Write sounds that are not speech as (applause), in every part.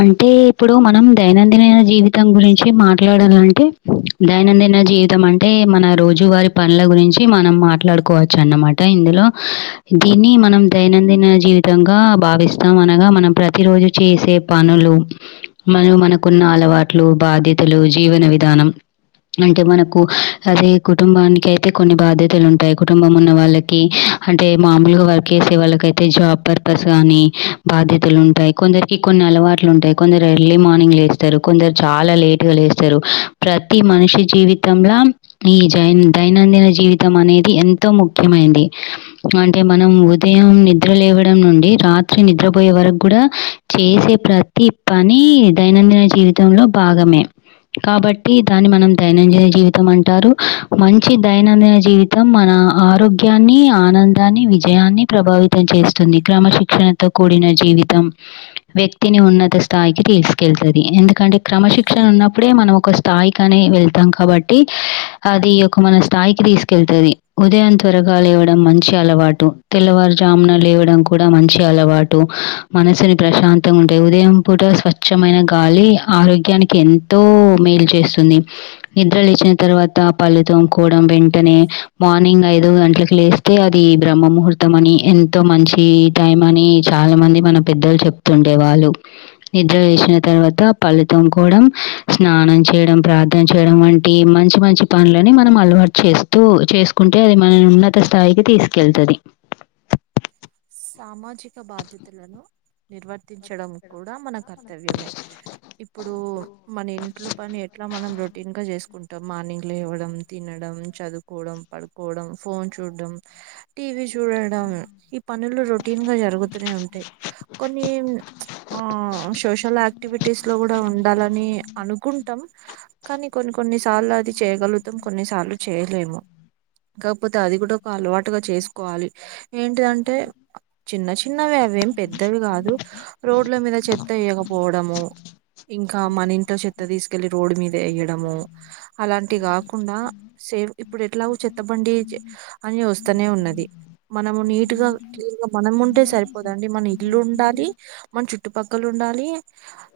అంటే ఇప్పుడు మనం దైనందినైన జీవితం గురించి మాట్లాడాలంటే దైనందిన జీవితం అంటే మన రోజువారి పనుల గురించి మనం మాట్లాడుకోవచ్చు అన్నమాట ఇందులో దీన్ని మనం దైనందిన జీవితంగా భావిస్తాం అనగా మనం ప్రతి రోజు చేసే పనులు మనం మనకున్న అలవాట్లు బాధ్యతలు జీవన విధానం అంటే మనకు అదే కుటుంబానికి అయితే కొన్ని బాధ్యతలు ఉంటాయి కుటుంబం ఉన్న వాళ్ళకి అంటే మామూలుగా వర్క్ చేసే వాళ్ళక అయితే జాబ్ పర్పస్ గాని బాధ్యతలు ఉంటాయి కొందరికి కొన్ని అలవాట్లు ఉంటాయి కొందరు ఎర్లీ మార్నింగ్ లేస్తారు కొందరు చాలా లేటుగా లేస్తారు ప్రతి మనిషి జీవితంంలో ఈ జైన్ దైనందిన జీవితం అనేది ది ఎంతో ముఖ్యమైంది అంటే మనం ఉదయం నిద్రలేవడం నుండి రాత్రి నిద్రపోయే వరకు కూడా చేసే ప్రతి పని దైనందిన జీవితంలో భాగమే కాబట్టి దాన్ని మనం దైనందిన జీవితం అంటారు మంచి దైనందిన జీవితం మన ఆరోగ్యాన్ని ఆనందాన్ని విజయాన్ని ప్రభావితం చేస్తుంది క్రమశిక్షణతో కూడిన జీవితం వ్యక్తిని ఉన్నత స్థాయికి తీసుకెళ్తుంది ఎందుకంటే క్రమశిక్షణ ఉన్నప్పుడే మనం ఒక స్థాయికినే వెళ్తాం కాబట్టి అది ఒక మన స్థాయికి తీసుకెళ్తుంది ఉదయం త్వరగా లేవడం మంచి అలవాటు తెల్లవారుజామున లేవడం కూడా మంచి అలవాటు మనసుని ప్రశాంతంగా ఉంటాయి ఉదయం పూట స్వచ్ఛమైన గాలి ఆరోగ్యానికి ఎంతో మే లు చేస్తుంది నిద్ర లేచ్చిన తర్వాత పళ్లుతోకోవడం వెంటనే మార్నింగ్ ఐదో గంటలకు లేస్తే అది బ్రహ్మ ముహూర్తం అని ఎంతో మంచి టైం అని చాలా మంది మన పెద్దలు చెప్తుండేవాళ్ళు నిద్ర వేసిన తర్వాత పళ్ళుతోకోవడం స్నానం చేయడం ప్రార్థన చేయడం వంటి మంచి మంచి పనులని మనం అలవాటు చేస్తూ చేసుకుంటే అది మన ఉన్నత స్థాయికి తీసుకెళ్తుంది సామాజిక బాధ్యతలను నిర్వర్ ర్తించడం కూడా మన కర్తవ్యమే ఇప్పుడు మన ఇంట్లో పని ఎట్లా మనం రొ టిన్ గా చేసుకుం టమ్ మార్నింగ్ లేవడం, తినడం, చదువుకోడం, పడుకోడం, ఫోన్ చూడడం, టీవి చు చూడడం ఈ పనులు రొటీన్ గా జరుగుతూనే ఉంటాయి కొ కొన్ని చ్ ఆ సోషల్ యాక్టివిటీస్ లో కూడా ఉండాలని అనుకుంటాం. కానీ కొన్ని కొన్నిసార్లు అది చేయగలుగుతాం, కొన్నిసార్లు చేయలేము. కాకపోతే అది కూడా ఒక అలవాటుగా చేసుకోవాలి ఏంటిదంటే? చిన్న చిన్నవి అవేం పెద్దవి కాదు రోడ్ల మీద చెత్త ఎయకపోవడము. ఇంకా మన ఇంట్లో చెత్త తీసుకెళ్ళి రోడ్ మీద వేయడము. అలాంటి కాకుండా సేఫ్ ఇప్పుడు ఎట్లా చెత్తబండి అని వస్తనే ఉన్నది మనము నీట్ గా క్లీన్ గా మనం ఉంటే సరిపోదండి. మన ఇల్లు ఉండాలి. మన చుట్టుపక్కల ఉండాలి.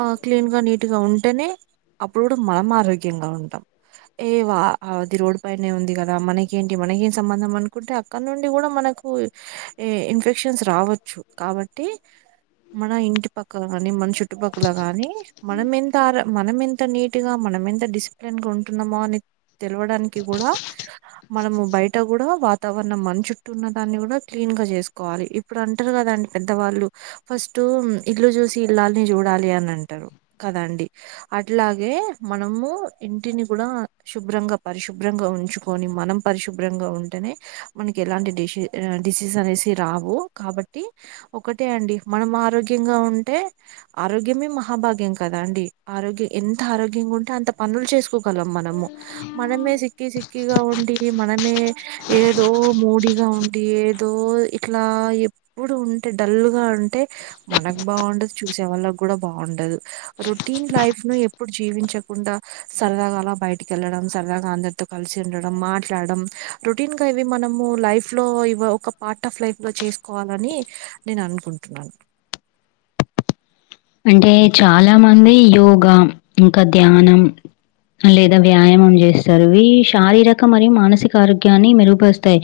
ఆ క్లీన్ గా, నీట్ గా ఉంటేనే అప్పుడు కూడా మామ ఆరోగ్యంగా ఉంటాం. ఏ వా అది రోడ్డు పైనే ఉంది కదా మనకేంటి, మనక ఏం సంబంధం అనుకుంటే అక్కడ నుండి కూడా మనకు కు ఇన్ఫెక్షన్స్ రావచ్చు కాబట్టి మన ఇంటి పక్కల గాని, మన చుట్టుపక్కల గాని మనం ఎంత ఆర మనం ఎంత నీటు గా మన మనం ఎంత డిసిప్లిన్ ఉంటున్నామో అని తెలివడానికి కూడా మనము బయట కూడా వాతావరణం మన చుట్టున్న దాన్ని కూడా క్లీన్ గా చేసుకోవాలి ఇప్పుడు అంటారు కదాండి పెద్దవాళ్ళు ఫస్ట్ ఇల్లు చూసి ఇల్లాల్ని చూడా లి అని అంటారు కదా అండి. అట్లాగే మనము ఇంటిని కూడా శుభ్రం గా పరిశుభ్రంగా ఉంచుకుని మనం పరిశుభ్రంగా ఉంటేనే మనకు ఎలాంటి డిస్ డిసీస్ అనేసి రావు కాబట్టి ఒకటే అండి మనం ఆరోగ్యంగా ఉంటే ఆరోగ్యమే మహాభాగ్యం కదా అండి. ఆరోగ్యం ఎంత ఆరోగ్యంగా ఉంటే అంత పనులు చేసుకోగలం మనము మనమే సిక్కి సిక్ కిగా ఉండి మనమే ఏదో మూడిగా ఉండి ఏ దో ఇట్లా ఎప్పుడు ఉంటే, డల్ గా ఉంటే మనకు బాగుండదు చూసేవాళ్ళ కూడా బావుండదు. రొటీన్ లైఫ్ ను ఎప్పుడు జీవించకుండా సరదాగా అలా బయటకెళ్లడం సరదగా అందరితో కలిసి ఉండడం, మాట్లాడడం రోటీన్ గా ఇవి మనము లైఫ్ లో ఇ ఒక పార్ట్ ఆఫ్ లైఫ్ లో చేసుకోవాలని నేను అనుకుంటున్నాను. అంటే చాలా మంది యోగా ఇంకా ధ్యానం లేదా వ్యాయామం చేస్తారు. ఇ శారీరక మరియు మానసిక ఆరోగ్యాన్ని మెరుగుపరుస్తాయి.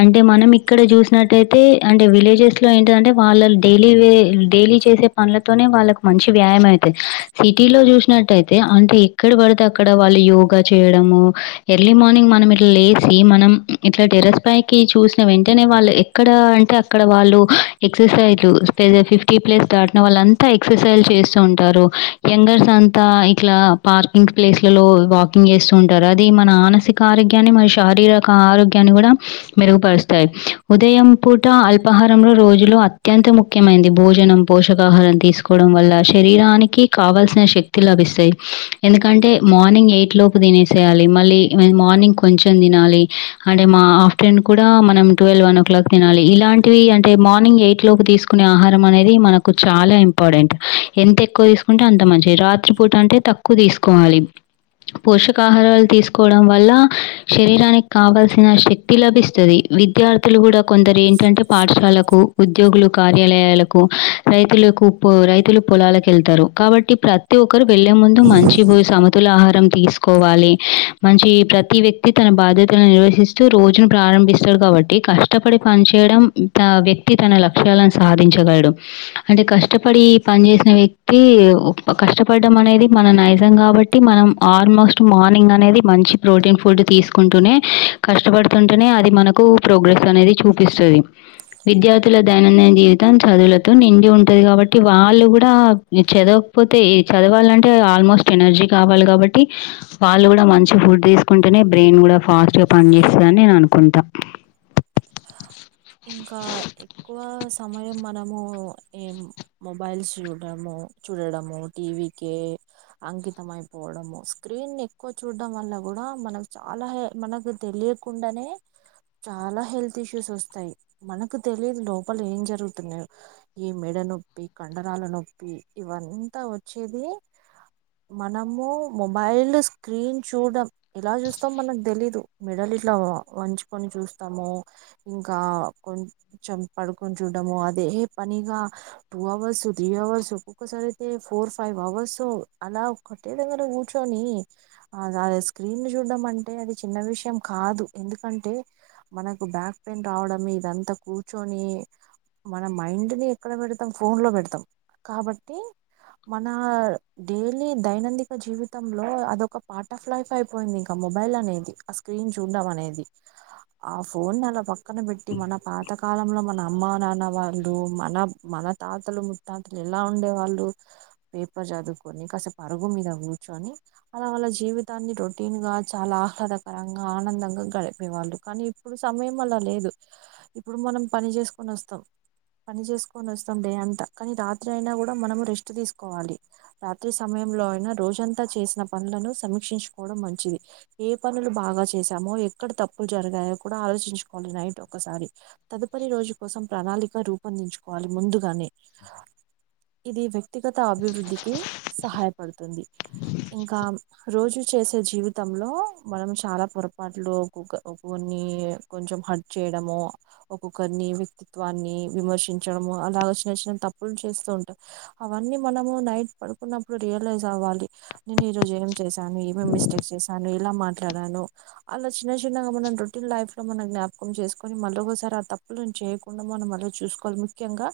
అంటే మనం ఇక్కడ చూసినట్టయితే అంటే విలేజెస్ లో ఏంటిదంటే వాళ్ళ డైలీ వే డైలీ చేసే పన్ల్ తో నే వాళ్ళకి మంచి వ్యాయామ అవుతంది సిటీ లో చూసినట్టయితే అంటే ఎక్కడ పడితే అక్కడ వాళ్ళు యో గా చేయడము ఎర్లీ మార్నింగ్ మనం ఇట్లా లేసి మనం ఇట్లా టెరస్ పైకి చూసిన వెంటనే వాళ్ళు ఎక్కడ అంటే అక్కడ వాళ్ళు ఎక్సర్సైజ్లు ఫిఫ్టీ ప్లస్ దాటిన వాళ్ళం తా ఎక్సర్సైజ్ చేస్తూ ఉంటారు. యంగర్స్ అంతా ఇట్లా పార్కింగ్ ప్లేస్లలో వాకింగ్ ఏస్తు ఉంటారు అది మన మానసిక ఆరోగ్యాన్ని, మన శారీరక ఆరోగ్యాన్ని కూడా మెరుగుపరుస్తాయి. ఉదయం పూట అల్పాహారంలో రోజులో అత్యంత ముఖ్యమైంది. భోజనం పోషకాహారం తి తీసుకోవడం వల్ల శరీరానికి కావాల్సిన శక్తి లభిస్తాయి. ఎందుకంటే మార్నింగ్ ఎయిట్ లో పు తినేసేయాలి మళ్ళి ఇ మార్నింగ్ కొంచెం తినాలి. అంటే మా ఆఫ్టేర్నూన్ కూడా మనం ట్వెల్వ్ వన్ ఓ క్లాక్ తినాలి. ఇలాంటివి అంటే మార్నింగ్ ఎయిట్ లోకి తీసుకునే ఆహారం అనేది మనకు చాలాం ఇంపార్టెంట్ ఎంత ఎక్కువ తీసుకుంటే అంత మంచిది. రాత్రి పూట అంటే తక్కువ తీసుకోవాలి. పోషకాహారాలు తీసుకోవడం వల్ల శరీరానికి కావల్సిన శక్తి లభిస్తది విద్యార్థులు కూడా కొందరు ఏంటంటే పాఠశాలకు ఉద్యోగులు కార్యాలయాలకు రైతులకు రైతులు పొలాలకు వెళ్తారు కాబట్టి ప్రతి ఒక్కరు వెళ్ళలే ముందు మంచి పో సమ తుల ఆహారం తీసుకోవాలి మంచి ప్రతి వ్యక్తి తన బాధ్యతలను నిర్వసిస్తూ రోజు ప్ర ప్రారంభిస్తాడు కాబట్టి కష్టపడి పని చేయడం ఇంక వ్యక్తి తన లక్ష్యాలను సాధించగలడు అంటే కష్ట కష్టపడి పని చేేసిన వ్యక్తి కష్టపడడం అనేది మన నైజం కాబట్టి మనం ఆర్ ఆల్మోస్ట్ మార్నింగ్ అనేది మంచి ప్రోటీన్ ఫుడ్ తీసుకుంటూనే కష్టపడుతుంటేనే అది మనకు ప్రోగ్రెస్ అనేది చూపిస్తది విద్యార్థుల దైనందిన జీవితం చదువులతో నిండి ఉంటుది కాబట్ వాళ్ళు కూడా చదవకపోతే చదవాలంటే ఆల్మోస్ట్ ఎనర్జీ కావాలి కాబట్టి వాళ్ళు కూడా మంచి ఫుడ్ తీసుకుంటేనే బ్రెయిన్ కూడా ఫాస్ట్ గా పని చేస్తదని నేను అనుకుంటా ఇంకా ఎక్కువ సమయం మనము ఏం మొబైల్స్ చూడము చూడడము టీవీ కే అంకితం అయిపోవడము స్క్రీన్ ఎక్కువ చూడడం వల్ల కూడా మనకు చాలా హే మనకు తెలియకుండానే చాలా హెల్త్ ల్త్ ఇషూస్ వస్తాయి మనకు తెలిదు లోపల ఏం జరుగుతున్నా ఈ మెడ నొప్పి కండరా తల నొప్పి ఇవంతా వచ్చేది మనము మొబైల్ స్క్రీన్ చూడం ఎలా చూస్తాం మనకు తెలీదు మేడల్ ఇట్లా వంచుకొని చూస్తాము ఇంకా కొంచం పడుకొని చుడ్డము అదే పనిగా టూ అవర్స్ త్రీ అవర్స్ ఒక్కొక్కసారి అయితే ఫోర్ ఫైవ్ అవర్స్ అలా ఒకటే దగ్గర కూర్చొని అ అ స్క్రీన్ ని చూడ్డం అంటే అది చిన్న విషయం కాదు ఎందుకంటే మనకు బ్యాక్ పెయిన్ రావడమే ఇదంతా కూర్చొని మన మైండ్ ని ఎక్కడ పెడతాం ఫోన్ లో పెడతాం కాబట్టి మన డైలీ దైనందిక జీవితంలో అదొక పార్ట్ ఆఫ్ లైఫ్ అయిపోయింది ఇంక మొబైల్ అనేది ఆ స్క్రీన్ చూడం అనేది ఆ ఫోన్ నలా పక్కన పెట్టి మన పాత కాలంలో మన అమ్మ నాన్న వాళ్ళు మన మన తాత తలు ముత్తాతలు ఎలా ఉండే వాళ్ళు పేపర్ చదువుకొని కాస పరుగు మీద కూర్చొని అలా వాళ్ళ జీవితాన్ని రొటీన్ గా చాలా ఆహ్లాదకరంగా ఆనందంగా గడిపేవాళ్ళు కని ఇప్పుడు సమయం అలా లేదు ఇప్పుడు మనం పని చేసుకొని వస్తాం పని చేసుకొని వస్తాం డే అంతా కానీ రాత్రి అయినా కూడా మనం రెస్ట్ తీసుకోవాలి రాత్రి సమయం లో అయినా రోజంతా చేసిన పనులను సమీక్షించుకోవడం మంచిది ఏ పనులు బాగా చేసామో ఎక్కడ తప్పులు జరగాయో కూడా ఆలోచించుకోవాలి నైట్ ఒకసారి తదుపరి రోజు కోసం ప్రణాళిక రూపొందించుకోవాలి ముందుగానే ఇది వ్యక్తిగత అభివృద్ధికి సహాయపడుతుంది ఇంకా రోజు చేసే జీవితంలో మనం చాలా పొరపాట్లు నీ కొంచం హట్ చేయడము ఒక్కొక్కరిని వ్యక్తిత్వాన్ని విమర్శించడము అలా వశివచ్చినన్ని తప్పులు చేస్తూ ఉంటాం అవన్నీ మనము నైట్ పడుకున్నప్పుడు రియలైజ్ అవ్వాలి నేను ఈ రోజు ఏం చేశాను ఏమేం మిస్టేక్స్ చేసాను ఇలా మాట్లాడాను అలా చిన్న చిన్నగా మనం రో రొటీన్ లైఫ్ లో మనం జ్ఞాపకం చేకొని మళ్ళ ఒకసారి ఆ తప్పులను చేయకుండా మనం మళ్ చూసుకోవాలి ముఖ్యంగా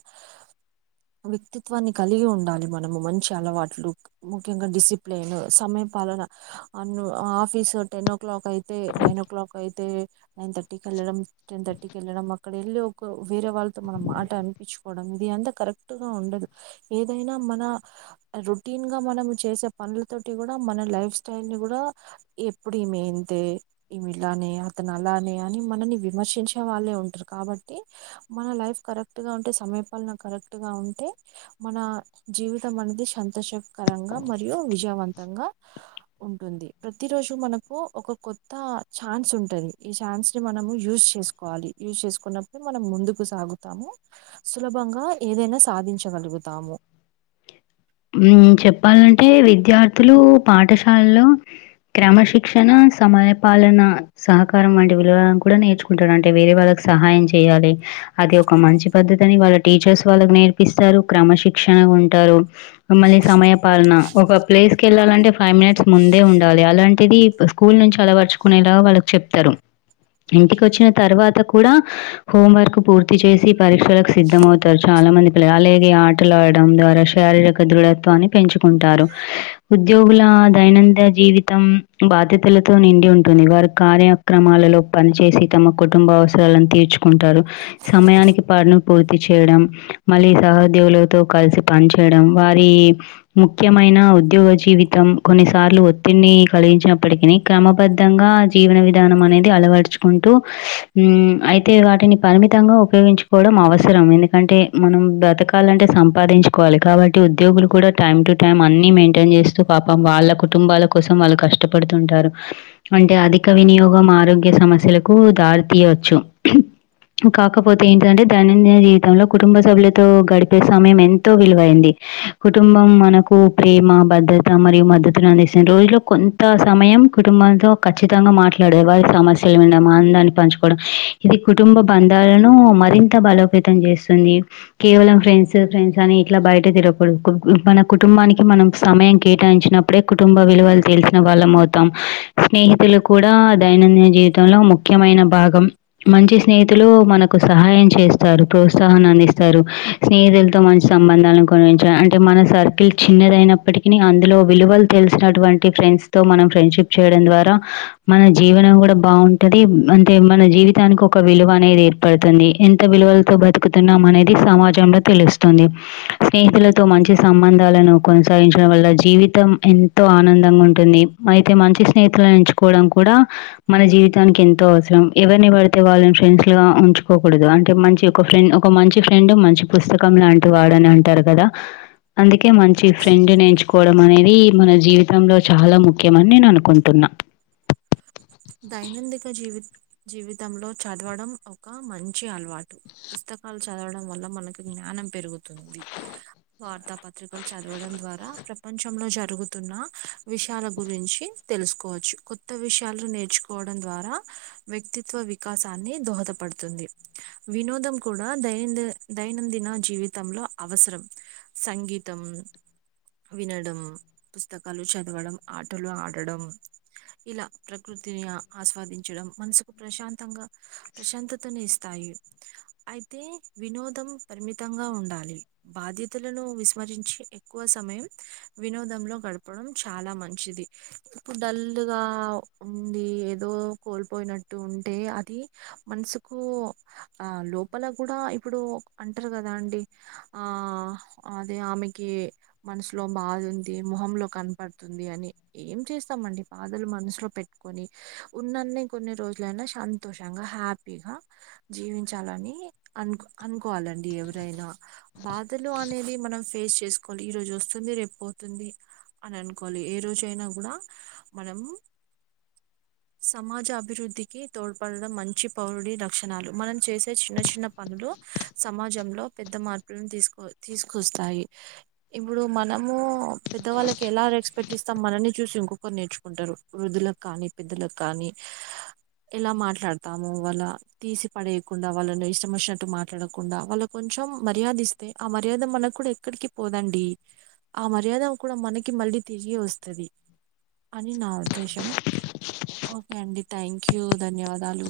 వ్యక్తిత్వాన్ని కలిగి ఉండాలి మనము మంచి అలవాట్లు ముఖ్యంగా డిసిప్లిన్ సమయం పాలన అన్ను ఆఫీస్ టెన్ ఓ క్లాక్ అయితే నైన్ ఓ క్లాక్ అయితే నైన్ థర్టీకి వెళ్ళడం టెన్ థర్టీ కి వెళ్ళడం అక్కడ ఎళ్ళు ఒక వేరే వాళ్ళతో మనం మాట అనిపించుకోవడం ఇది అంతా కరెక్ట్గా ఉండదు ఏదైనా మన రొటీన్ గా మనం చేసే పనులతోటి గుడా మన లైఫ్ స్టైల్ని గుడా ఎప్పుడిమేన్తే ఈమిలానే తనలానే అని మనల్ని విమర్శించే వాళ్ళే ఉంటారు కాబట్టి మన లైఫ్ కరెక్ట్ గా ఉంటే సమ పల్న కరెక్ట్ గా ఉంటే మన జీవితం అనేది సంతోషకరంగా మరియు విజయవంతంగా ఉంటుంది ప్రతిరోజు మనకు ఒక కొత్త ఛాన్స్ ఉంటుంది ఈ చాన్స్ని మనము యూజ్ చేసుకోవాలి యూజ్ చేసుకున్నప్పుడు మనం ముందుకు సాగుతాము సుల భంగా ఏదైనా సాధించగలుగుతాము (inaudible) ఉమ్ చెప్పాలంటే విద్యార్థులు పాఠశాలలో క్రమశిక్షణ సమయ పాలన సహకారం వంటి విలువలను కూడా నేర్చుకుంటాడంటే వేరే వాళ్ళకి సహాయం చేయాలె అది ఒక మంచి పద్ధతి కాని వాళ్ళ టీచర్స్ వాళ్ళకి నేర్పిస్తారు క్రమశిక్షణగా ఉంటారు మిమ్మల్ని సమయ పాలన ఒక ప్లేస్ కి వెళ్ళాలంటే ఫైవ్ మినిట్స్ ముందే ఉండాలి అలాంటిది స్కూల్ నుంచాలవర్చుకునేలాగా వాళ్ళకు చెప్తారు ఇంటికి వచ్చిన తర్వాత కూడా హోం వర్క్ పూర్తి చేసి పరీక్షలకు సిద్ధం అవుతారు చ లా మంది పిల్ల అలాగే ఆటలడడం ద్వారా శారీరక దృత్వాన్ని పెంచుకుంటారు ఉద్యోగుల దైనంద జీవితం బాధ్యతల తోనిండి ఉంటుంది వారు కార్యక్రమాలలో పనిచేసి తమ కుటుంబ అవసరాలను తీర్చుకుంటారు సమయానికి పనులు పూర్తి చేయడం మళ్ళీ సహోద్యోవులతో కలిసి పనిచేయడం వారి ముఖ్యమైన ఉద్యోగ జీవితం కొన్నిసార్లు ఒత్తిడిని కలిగించినప్పటికీనీ క్రమబద్ధంగా జీవన విధానం అనేది అలవడుచుకుంటూ అయితే వాటిని ప పరిమితంగా ఉపయోగించుకోవడం అవసరం ఎందుకంటే మనం బ్రతకాలంటే సంపాదించుకోవాలి కాబ ఉద్యోగులు కూడా టైం టు టైం అన్ని మెయింటైన్ చేస్తూ పాపం వాళ్ళ కుటుంబాల కోసం వాళ్ళు కష్టపడుతుంటా రు అంటే అధిక వినియోగం ఆరోగ్య సమస్యలకు దారి తీయచ్చు కాకపోతే ఏంటంటే దన్ని నిజ జీవితంలో కుటుంబ సభ్యులతో గడిపే సమయం ఎంతో విలువైంది కుటుంబం మనకు ప్రేమ భద్రత మరియు మద్దతులను అందిస్తున్నన్ రోజులో కొంత సమయం కుటుంబంతో ఖచ్చితంగా మాట్లాడ వారి సమస్యలున్న ఆనందాన్ని పంచుకోవడం ఇది కుటుంబబ ందాలను మరింత బలోపేతం చేస్తుంది కేవలం ఫ్రెండ్స్ ఫ్రెండ్స్ అని ఇట్లా బయట తిర ఇప్పుడు మన కుటుంబానికి మనం సమయం కేటాయించినప్పుడే కుటుంబ విలువలు తెలిసిన వాళ్ళం అవుతాం స్నేహితులు కూడా దైనందిన జీవితంలో ముఖ్యమైన భాగం మంచి స్నేహితులు మనకు సహాయం చేస్తారు ప్రోత్సాహన్ని అందిస్తారు స్నేహితులతో మంచి సంబంధాలను కొ అంటే మన సర్కిల్ చిన్నదయినప్పటికీనీ అందులో విలువలు తెలిసినటువంటి ఫ్రెండ్స్ తో మనం ఫ్రెండ్షిప్ చేయడం ద్వారా మన జీవనం కూడా బాగుంటంది అంటే మన జీవితానికి ఒక విలువ అనేది ఏర్పడుతుంది ఎంత విలువలతో బతుకుతున్నాం అనేది సమాజంలో తెలుస్తుంది స్నేహితుల మంచి సంబంధాలను కొనసాగించడం వల్ల జీవితం ఎంతో ఆనందంగా ఉంటుంది అయితే మం చ్చి స్నేహితులను ఎంచుకోవడం కూడా మన జీవితానికి ఎంతో అవసరం ఎవరిని పడితే వాళ్ళని ఫ్రెండ్స్ గా ఉంచుకోకూడదు అంటే మంచి ఒక ఫ్రెండ్ ఒక మంచి ఫ్రెండ్ మంచి పుస్తకం లాంటి వాడని అంటారు కదా (inaudible) అందుకే మంచి ఫ్రెండ్ నేంచుకోవడం అనేది మన జీవితంలో చాలా ముఖ్యమని నేను అనుకుంటున్నా (inaudible) దైనందిక జీవి జీవితంలో చదవడం ఒక మంచి అలవాటు పుస్త కాలు చదవడం వల్ల మనకి జ్ఞానం పెరుగుతుంది వార్తా పత్రికలు చదవడం ద్వారా ప్రపంచంలో జరుగుతున్న విషయాల గురించి తెలుసుకోవచ్చు కొత్త విషయాలు నే ర్చుకోవడం ద్వారా వ్యక్తిత్వ వికాసాన్ని దోహదపడుతుంది వినోదం కూడా దైనంది దైనందిన జీవితంలో అవసరం సంగీతం వినడం పుస్తకాలు చదవడం ఆటలు ఆడడం ఇలా ప్రకృ తిని ఆస్వాదించడం మనసుకు ప్రశాంతంగా ప్రశాంతతను ఇస్తాయి అయి తే వినోదం పరిమితంగా ఉండాలి బాధ్యతలను విస్మరించి ఎక్కువ సమయం వినోదంలో గడపడం చాలా మంచిది ఇప్పుడు డల్లుగా ఉండి ఏదో కోల్పోయినట్టు ఉంటే అది మనసుకు ఆ లో ప్పల కూడా ఇప్పుడు అంటారు కదండీ ఆ అదే ఆమెకి మనసులో బాధ ఉంది మొహంలో కనపడుతుంది అని ఏం చేస్తామండి బాధలు మనసులో పెట్ కొని ఉన్నని కొన్ని రోజులైనా సంతోషంగా హ్యాపీగా జీవించాలని అనుకు అనుకోవాలండి ఎవరైనా బాధలు అనేది మనం ఫేస్ చేసుకోవాలి ఈ రోజు వస్తుంది రేపు పోతుంది అని అనుకోవాలి ఏ రోజయినా కూడా మనం సమాజ అభివృద్ధికి తోడ్పడడం మంచి పౌరుడి లక్షణాలు మనం చేసే చిన్న చిన్న పను లు సమాజంలో పెద్ద మార్పులను తీసు తీసుకొస్తాయి ఇప్పుడు మనము పెద్దవాళ్ళకి ఎలా రెస్పెట్ ఇస్తాం మనల్ని చూసి ఇంకొకరు నేర్చుకుంటారు వృద్ధుల కానీ పెద్దలకు కానీ ఎలా మాట్లాడతాము వాళ్ళ తీసి పడేయకుండా వాళ్ళని ఇష్టం వచ్చినట్టు మాట్లాడకుండా వాళ్ళ కొం చెం మర్యాదిస్తే ఆ మర్యాద మనకు కూడా ఎక్కడికి పోదండి ఆ మర్యాద కూడా మనకి మ ళ్ళీ తిరిగి వస్తది అని నా ఉద్దేశం ఓకే అండి థ్యాంక్ యూ ధన్యవాదాలు